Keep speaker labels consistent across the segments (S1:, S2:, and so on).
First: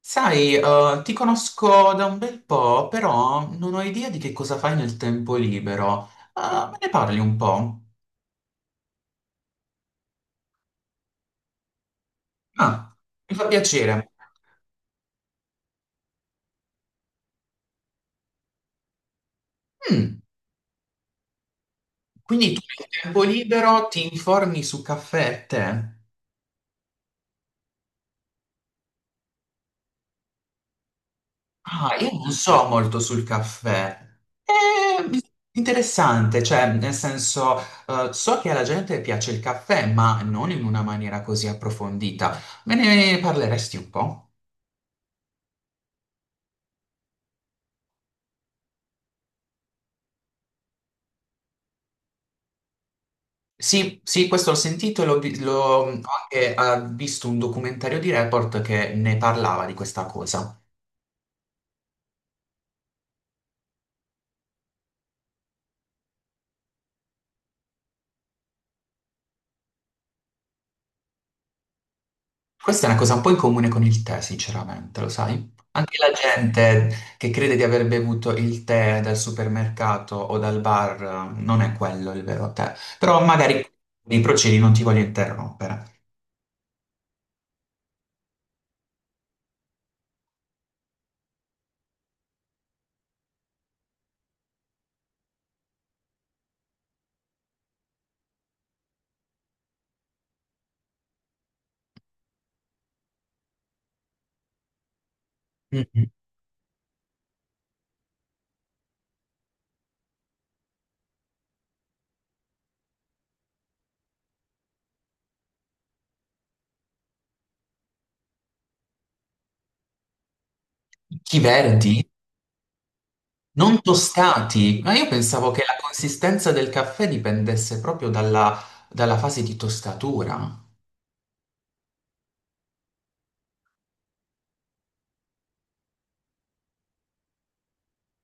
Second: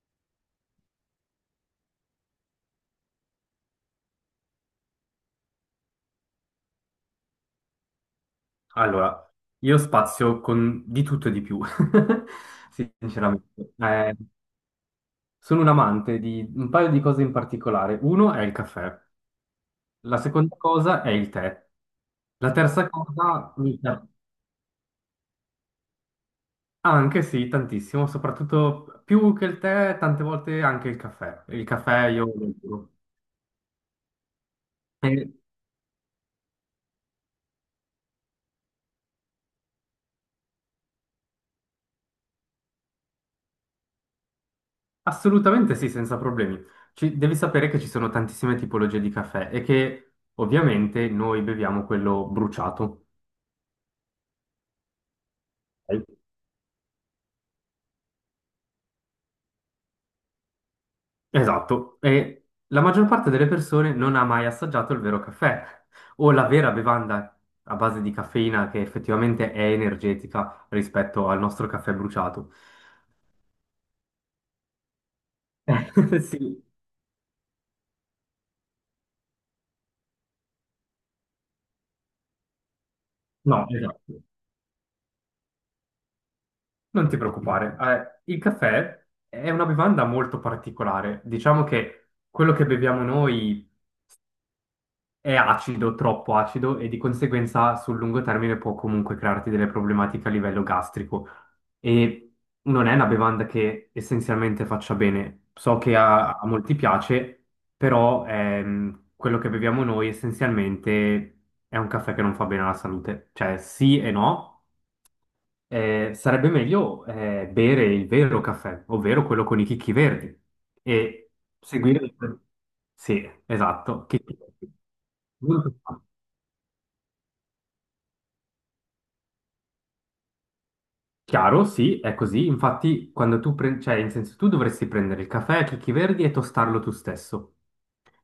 S1: Sai, ti conosco da un bel po', però non ho idea di che cosa fai nel tempo libero. Me ne parli un po'?
S2: Allora, io spazio con di tutto e di più,
S1: Ah, mi fa
S2: sinceramente.
S1: piacere.
S2: Sono un amante di un paio di cose in particolare. Uno è il caffè, la
S1: Mm,
S2: seconda cosa è il tè. La
S1: quindi tu nel
S2: terza
S1: tempo
S2: cosa, il
S1: libero
S2: tè.
S1: ti informi su caffè e tè?
S2: Anche sì, tantissimo, soprattutto più che il tè, tante volte anche il caffè. Il
S1: Ah,
S2: caffè
S1: io
S2: io
S1: non
S2: lo
S1: so
S2: adoro.
S1: molto sul caffè. È
S2: Eh,
S1: interessante, cioè, nel senso, so che alla gente piace il caffè, ma non in una maniera così approfondita. Me ne parleresti un po'?
S2: assolutamente sì, senza problemi. Devi sapere che ci sono tantissime tipologie di caffè e che ovviamente noi beviamo quello bruciato.
S1: Sì, sì, questo l'ho sentito e ho
S2: Ok?
S1: anche visto un documentario di Report che ne parlava di questa cosa.
S2: Esatto, e la maggior parte delle persone non ha mai assaggiato il vero caffè o la vera bevanda a base di caffeina che effettivamente è energetica rispetto al nostro caffè bruciato.
S1: Questa è una cosa un po' in comune con il tè, sinceramente, lo sai? Anche la
S2: Sì,
S1: gente che crede di aver bevuto il tè dal supermercato o dal bar, non è quello il vero tè. Però magari
S2: no,
S1: i
S2: esatto.
S1: procedi non ti voglio interrompere.
S2: Non ti preoccupare, il caffè è una bevanda molto particolare. Diciamo che quello che beviamo noi è acido, troppo acido e di conseguenza sul lungo termine può comunque crearti delle problematiche a livello gastrico. E non è una bevanda che essenzialmente faccia bene. So che
S1: Mhm.
S2: a molti piace, però quello che beviamo noi essenzialmente è un caffè che non fa bene alla salute. Cioè sì e no, sarebbe meglio bere il vero caffè, ovvero quello con i chicchi verdi, e
S1: Chi verdi?
S2: seguire... Sì,
S1: Non
S2: esatto, chicchi verdi.
S1: tostati, ma io pensavo che la
S2: Molto facile.
S1: consistenza del caffè dipendesse proprio dalla fase di tostatura.
S2: Chiaro, sì, è così. Infatti, quando tu prendi, cioè, in senso, tu dovresti prendere il caffè a chicchi verdi e tostarlo tu stesso.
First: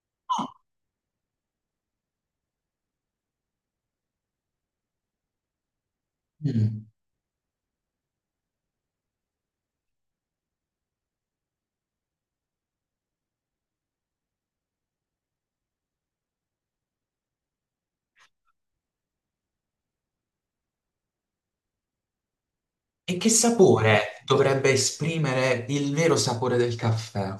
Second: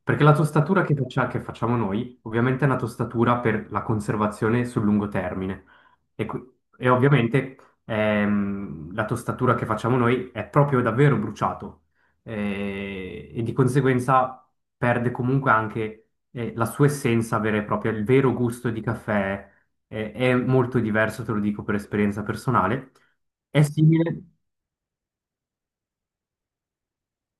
S2: Perché la
S1: Ah,
S2: tostatura che, che facciamo noi, ovviamente, è una tostatura per la conservazione sul lungo termine. E,
S1: mm.
S2: e ovviamente, la tostatura che facciamo noi è proprio davvero bruciato. E di conseguenza perde comunque anche, la sua essenza vera e propria, il vero gusto di caffè è molto diverso, te lo dico per esperienza personale.
S1: E che
S2: È
S1: sapore
S2: simile,
S1: dovrebbe esprimere il vero sapore del caffè?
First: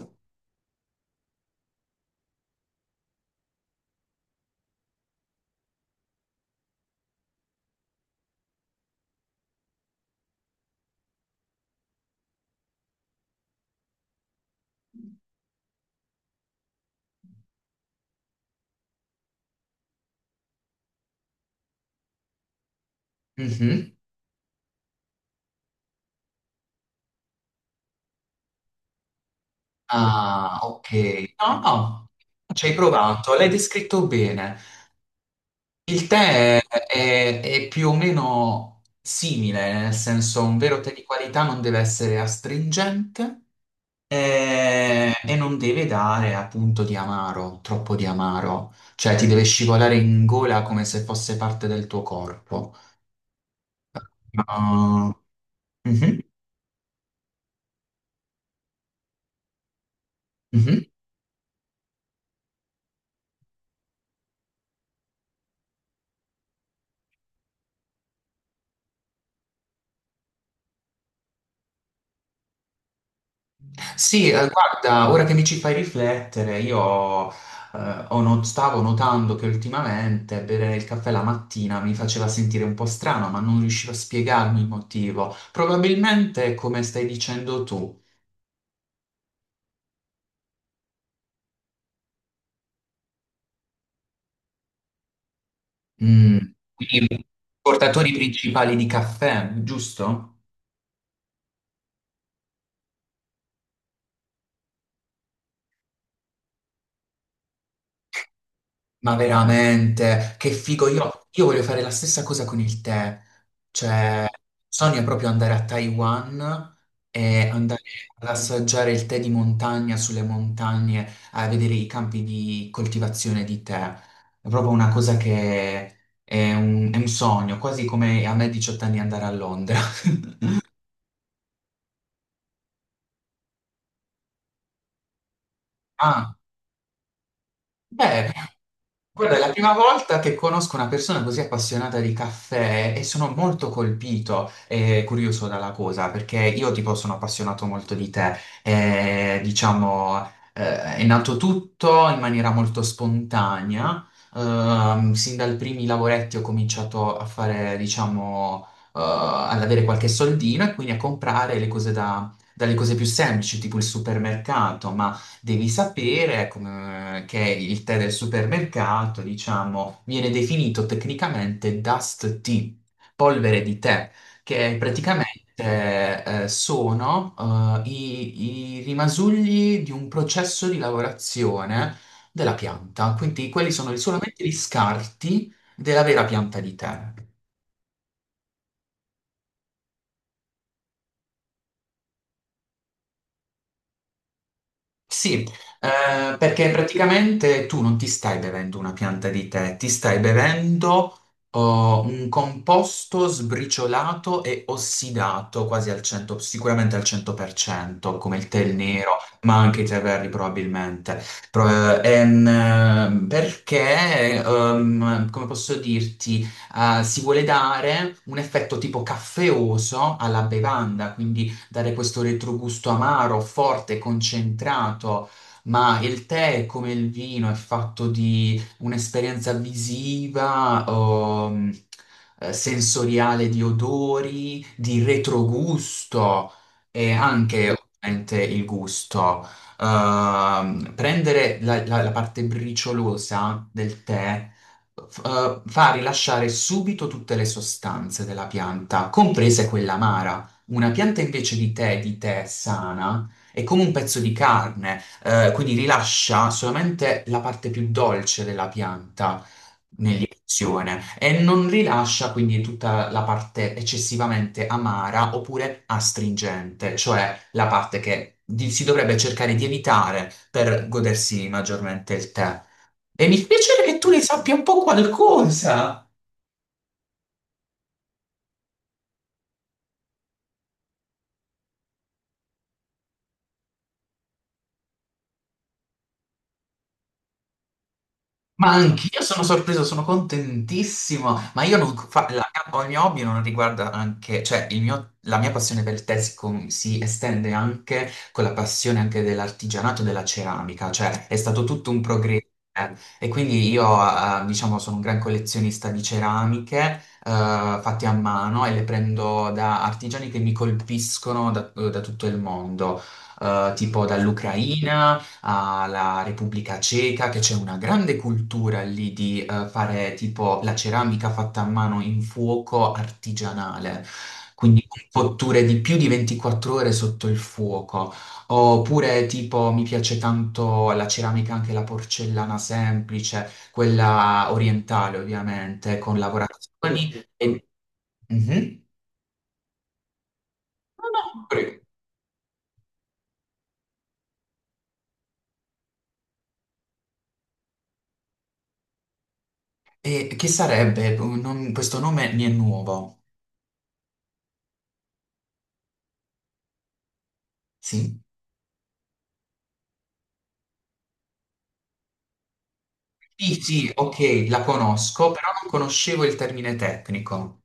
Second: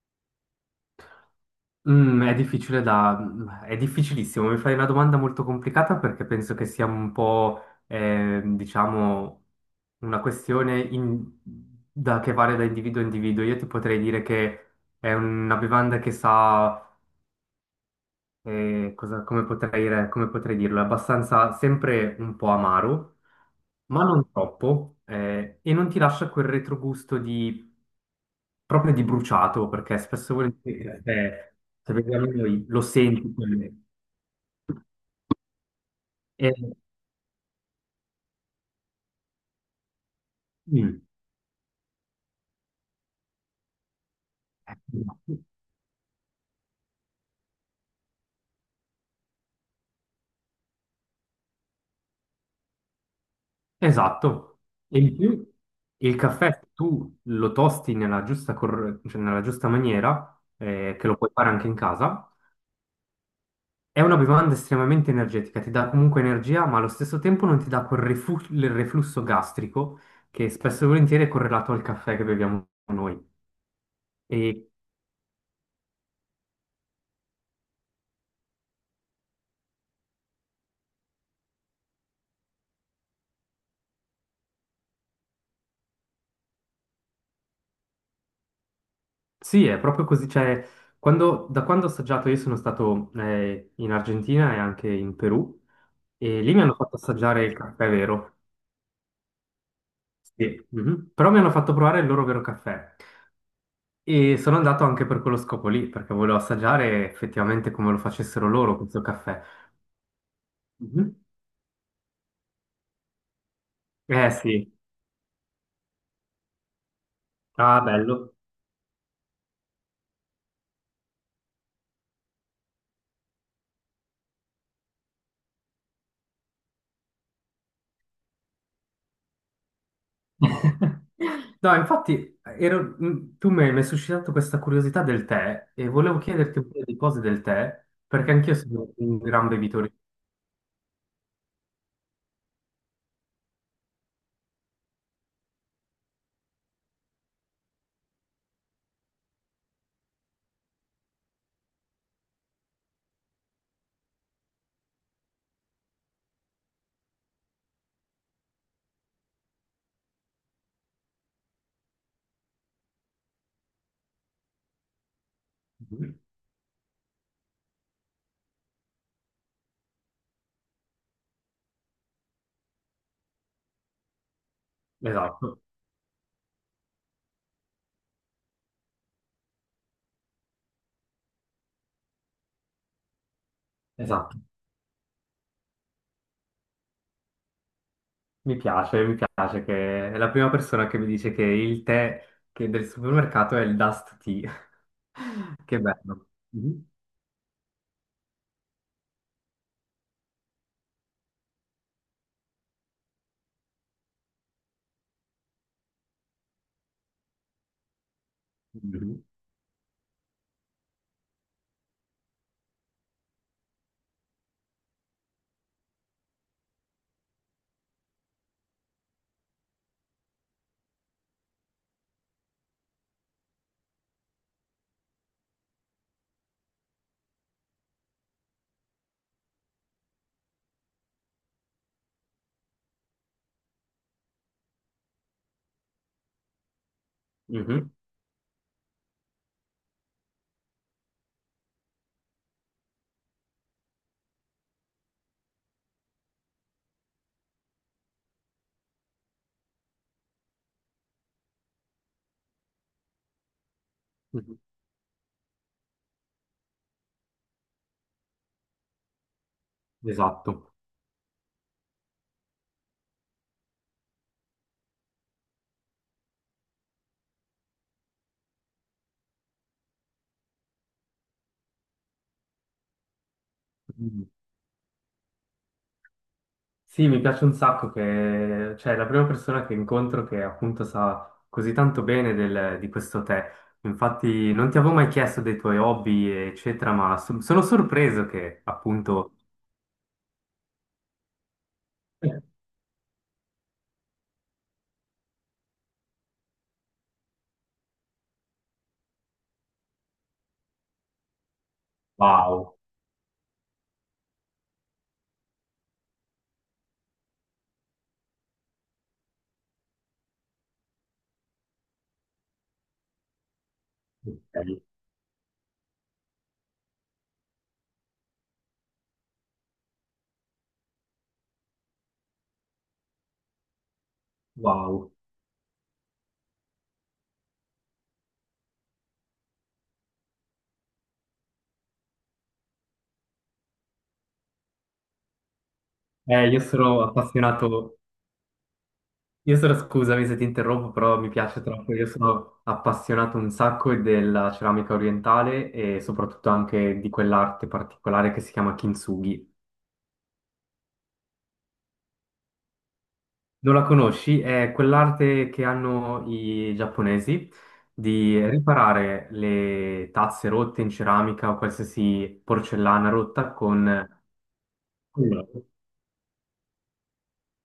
S2: mm, è difficile da, è difficilissimo. Mi fai una domanda molto complicata perché penso che sia un po', diciamo, una questione che varia da individuo a individuo. Io ti potrei dire che è una bevanda che sa, come potrei come potrei dirlo, è abbastanza sempre un po' amaro
S1: Mhm.
S2: ma non troppo, e non ti lascia quel retrogusto di proprio di bruciato, perché spesso e
S1: Ah, ok.
S2: volentieri, ok,
S1: No,
S2: se
S1: no,
S2: vediamo noi,
S1: ci hai
S2: lo senti.
S1: provato, l'hai descritto bene. Il tè
S2: E-
S1: è più o meno simile, nel senso un vero tè
S2: mm,
S1: di qualità non deve essere astringente, e non deve dare appunto di amaro, troppo di amaro, cioè ti deve scivolare in gola come se fosse parte del tuo corpo.
S2: Esatto. E
S1: Ah,
S2: in più il
S1: mhm.
S2: caffè, se tu lo tosti nella giusta, cioè nella giusta maniera,
S1: Mhm.
S2: che lo puoi fare anche in casa, è una bevanda estremamente energetica, ti dà comunque energia, ma allo stesso tempo non ti dà il reflusso gastrico che spesso e volentieri è correlato al caffè che beviamo noi.
S1: Sì,
S2: E
S1: guarda, ora che mi ci fai riflettere, io ho not- stavo notando che ultimamente bere il caffè la mattina mi faceva sentire un po' strano, ma non riuscivo a spiegarmi il motivo. Probabilmente è come stai dicendo tu.
S2: sì, è proprio così, cioè, da quando ho assaggiato, io sono stato in Argentina e anche in Perù,
S1: Mm,
S2: e lì mi hanno fatto
S1: quindi
S2: assaggiare il caffè
S1: portatori
S2: vero,
S1: principali di caffè, giusto?
S2: sì, mhm. Però mi hanno fatto provare il loro vero caffè, e sono andato anche per quello scopo lì, perché volevo assaggiare effettivamente come lo facessero loro questo
S1: Ma
S2: caffè.
S1: veramente, che figo,
S2: Mhm.
S1: io voglio fare la stessa cosa con il tè, cioè
S2: Eh sì,
S1: sogno proprio andare a Taiwan e andare
S2: ah,
S1: ad
S2: bello.
S1: assaggiare il tè di montagna sulle montagne, a vedere i campi di coltivazione di tè. È proprio una cosa che è un sogno, quasi come a me a 18 anni andare a Londra.
S2: No, infatti, tu mi hai suscitato questa curiosità del tè, e volevo
S1: Ah,
S2: chiederti un paio di cose del tè, perché
S1: beh,
S2: anch'io sono un
S1: guarda, è
S2: gran
S1: la prima
S2: bevitore.
S1: volta che conosco una persona così appassionata di caffè e sono molto colpito e curioso dalla cosa, perché io tipo sono appassionato molto di tè. E, diciamo, è nato tutto in maniera molto spontanea. Sin dai primi lavoretti ho cominciato a fare, diciamo, ad avere qualche soldino e quindi a comprare le cose dalle cose più semplici, tipo il supermercato, devi sapere che il tè del supermercato, diciamo, viene definito tecnicamente dust tea, polvere di tè, che praticamente
S2: Esatto,
S1: sono i rimasugli di un processo di lavorazione della pianta, quindi quelli sono
S2: esatto.
S1: solamente gli scarti della vera pianta di tè.
S2: Mi piace che è la prima persona che mi dice che il tè che del supermercato è il Dust Tea.
S1: Sì,
S2: Che bello.
S1: perché
S2: Mhm,
S1: praticamente tu non ti stai bevendo una pianta di tè, ti stai bevendo oh, un composto sbriciolato e ossidato quasi al 100, sicuramente al 100%, come il tè nero,
S2: mhm,
S1: ma anche i tè verdi probabilmente. Pro- eh, ehm, perché, come posso dirti, si vuole dare un effetto tipo caffeoso alla bevanda, quindi dare questo retrogusto amaro, forte, concentrato, ma il tè, come il vino, è fatto di un'esperienza visiva, sensoriale di odori, di retrogusto e anche
S2: mhm,
S1: ovviamente il gusto. Prendere la parte briciolosa del tè f- fa rilasciare subito tutte le sostanze della pianta, comprese quella amara. Una pianta invece di tè sana, è come un pezzo di
S2: mhm.
S1: carne, quindi rilascia solamente la parte più dolce della pianta
S2: Esatto.
S1: nell'iniezione e non rilascia quindi tutta la parte eccessivamente amara oppure astringente, cioè la parte si dovrebbe cercare di evitare per godersi maggiormente il tè. E mi piacerebbe che tu ne
S2: Mhm.
S1: sappia un po' qualcosa.
S2: Sì, mi piace un sacco che, cioè, è la prima persona che incontro che appunto sa così tanto bene di questo tè. Infatti, non ti avevo mai chiesto dei tuoi hobby, eccetera, ma sono sorpreso che
S1: Ma anch'io
S2: appunto.
S1: sono sorpreso, sono contentissimo, ma io non fa- la, ho il mio hobby non riguarda anche, cioè la mia passione per il tè si, si estende anche con la passione anche dell'artigianato e della ceramica, cioè è stato tutto un progresso
S2: Wow.
S1: eh. E quindi io, diciamo, sono un gran collezionista di ceramiche fatte a mano e le prendo da artigiani che mi colpiscono da tutto il mondo, tipo
S2: Ok,
S1: dall'Ucraina alla Repubblica Ceca, che c'è una grande cultura lì di fare tipo la ceramica fatta a mano in fuoco artigianale, quindi con
S2: wow.
S1: cotture di più di 24 ore sotto il fuoco. Oppure tipo mi piace tanto la ceramica, anche la porcellana semplice, quella orientale ovviamente, con
S2: Io sono
S1: lavorazioni e...
S2: appassionato,
S1: Mhm.
S2: io sono, scusami se ti interrompo,
S1: No,
S2: però mi
S1: no,
S2: piace
S1: prego.
S2: troppo, io sono appassionato un sacco della ceramica orientale e soprattutto anche di quell'arte particolare che si chiama kintsugi.
S1: E che sarebbe? Questo nome mi è nuovo.
S2: Non la conosci? È quell'arte che hanno i giapponesi
S1: Sì.
S2: di riparare le tazze rotte in ceramica o qualsiasi porcellana rotta
S1: Sì, sì,
S2: con...
S1: ok, la conosco,
S2: Quello.
S1: però non conoscevo il termine tecnico.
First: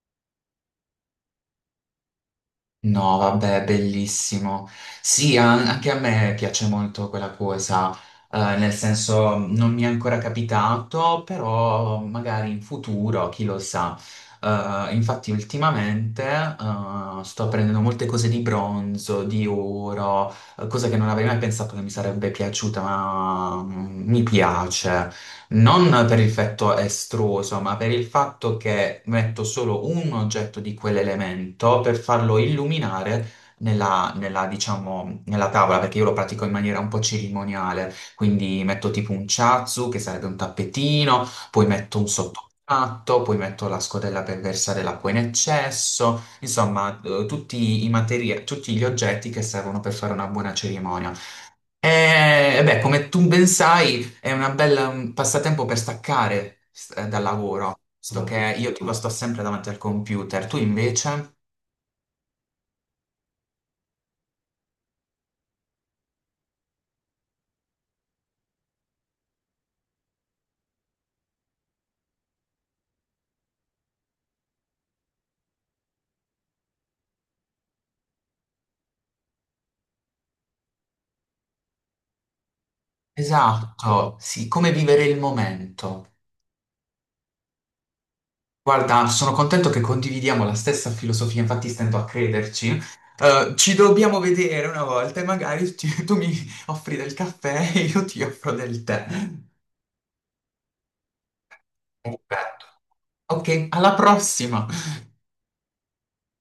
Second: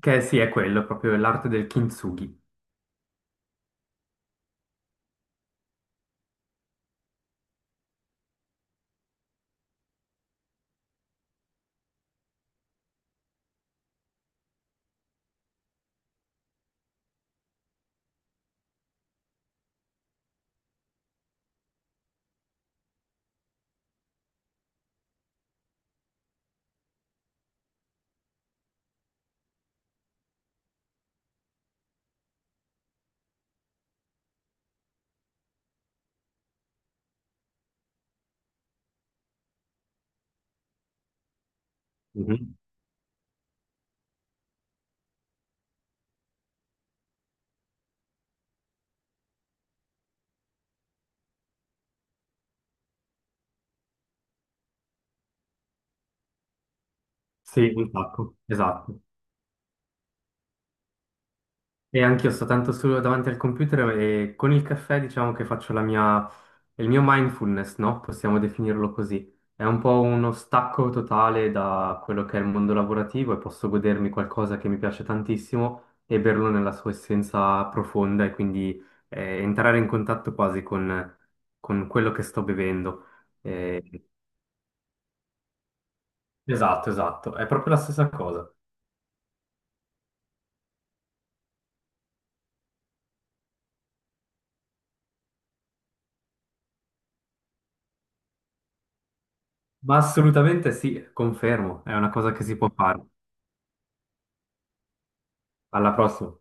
S2: Che sì, è quello, proprio l'arte del kintsugi.
S1: No, vabbè, bellissimo. Sì, anche a me piace molto quella cosa, nel senso non mi è ancora capitato, però magari in futuro, chi lo sa. Infatti ultimamente, sto prendendo molte cose di bronzo, di oro, cosa che non avrei mai pensato che mi sarebbe piaciuta, ma mi piace. Non per il fatto estruso, ma per il fatto che metto solo un oggetto di quell'elemento per farlo illuminare diciamo, nella tavola, perché io lo pratico in maniera un po' cerimoniale. Quindi metto tipo un chazu, che sarebbe un tappetino, poi metto un
S2: Mhm.
S1: sottopatto, poi metto la scodella per versare l'acqua in eccesso, insomma, tutti i tutti gli oggetti che servono per fare una buona cerimonia. E beh, come tu ben sai, è una bella, un passatempo per staccare dal
S2: Sì,
S1: lavoro,
S2: un
S1: visto
S2: sacco,
S1: che io tipo
S2: esatto.
S1: sto sempre davanti al computer, tu invece?
S2: E anch'io sto tanto solo davanti al computer e con il caffè diciamo che faccio la mia, il mio mindfulness, no? Possiamo definirlo così. È un po' uno stacco totale da quello che è il mondo lavorativo e posso godermi qualcosa che mi piace tantissimo e berlo nella sua essenza profonda e quindi entrare in contatto quasi con quello che sto bevendo. Eh,
S1: Esatto, sì, come vivere il momento.
S2: esatto, esatto, è proprio la stessa cosa.
S1: Guarda, sono contento che condividiamo la stessa filosofia, infatti stento a crederci. Ci dobbiamo vedere una volta e magari tu mi offri del caffè e io ti offro del tè.
S2: Ma assolutamente sì, confermo, è una cosa che si
S1: Perfetto.
S2: può fare.
S1: Ok, alla prossima!
S2: Alla prossima.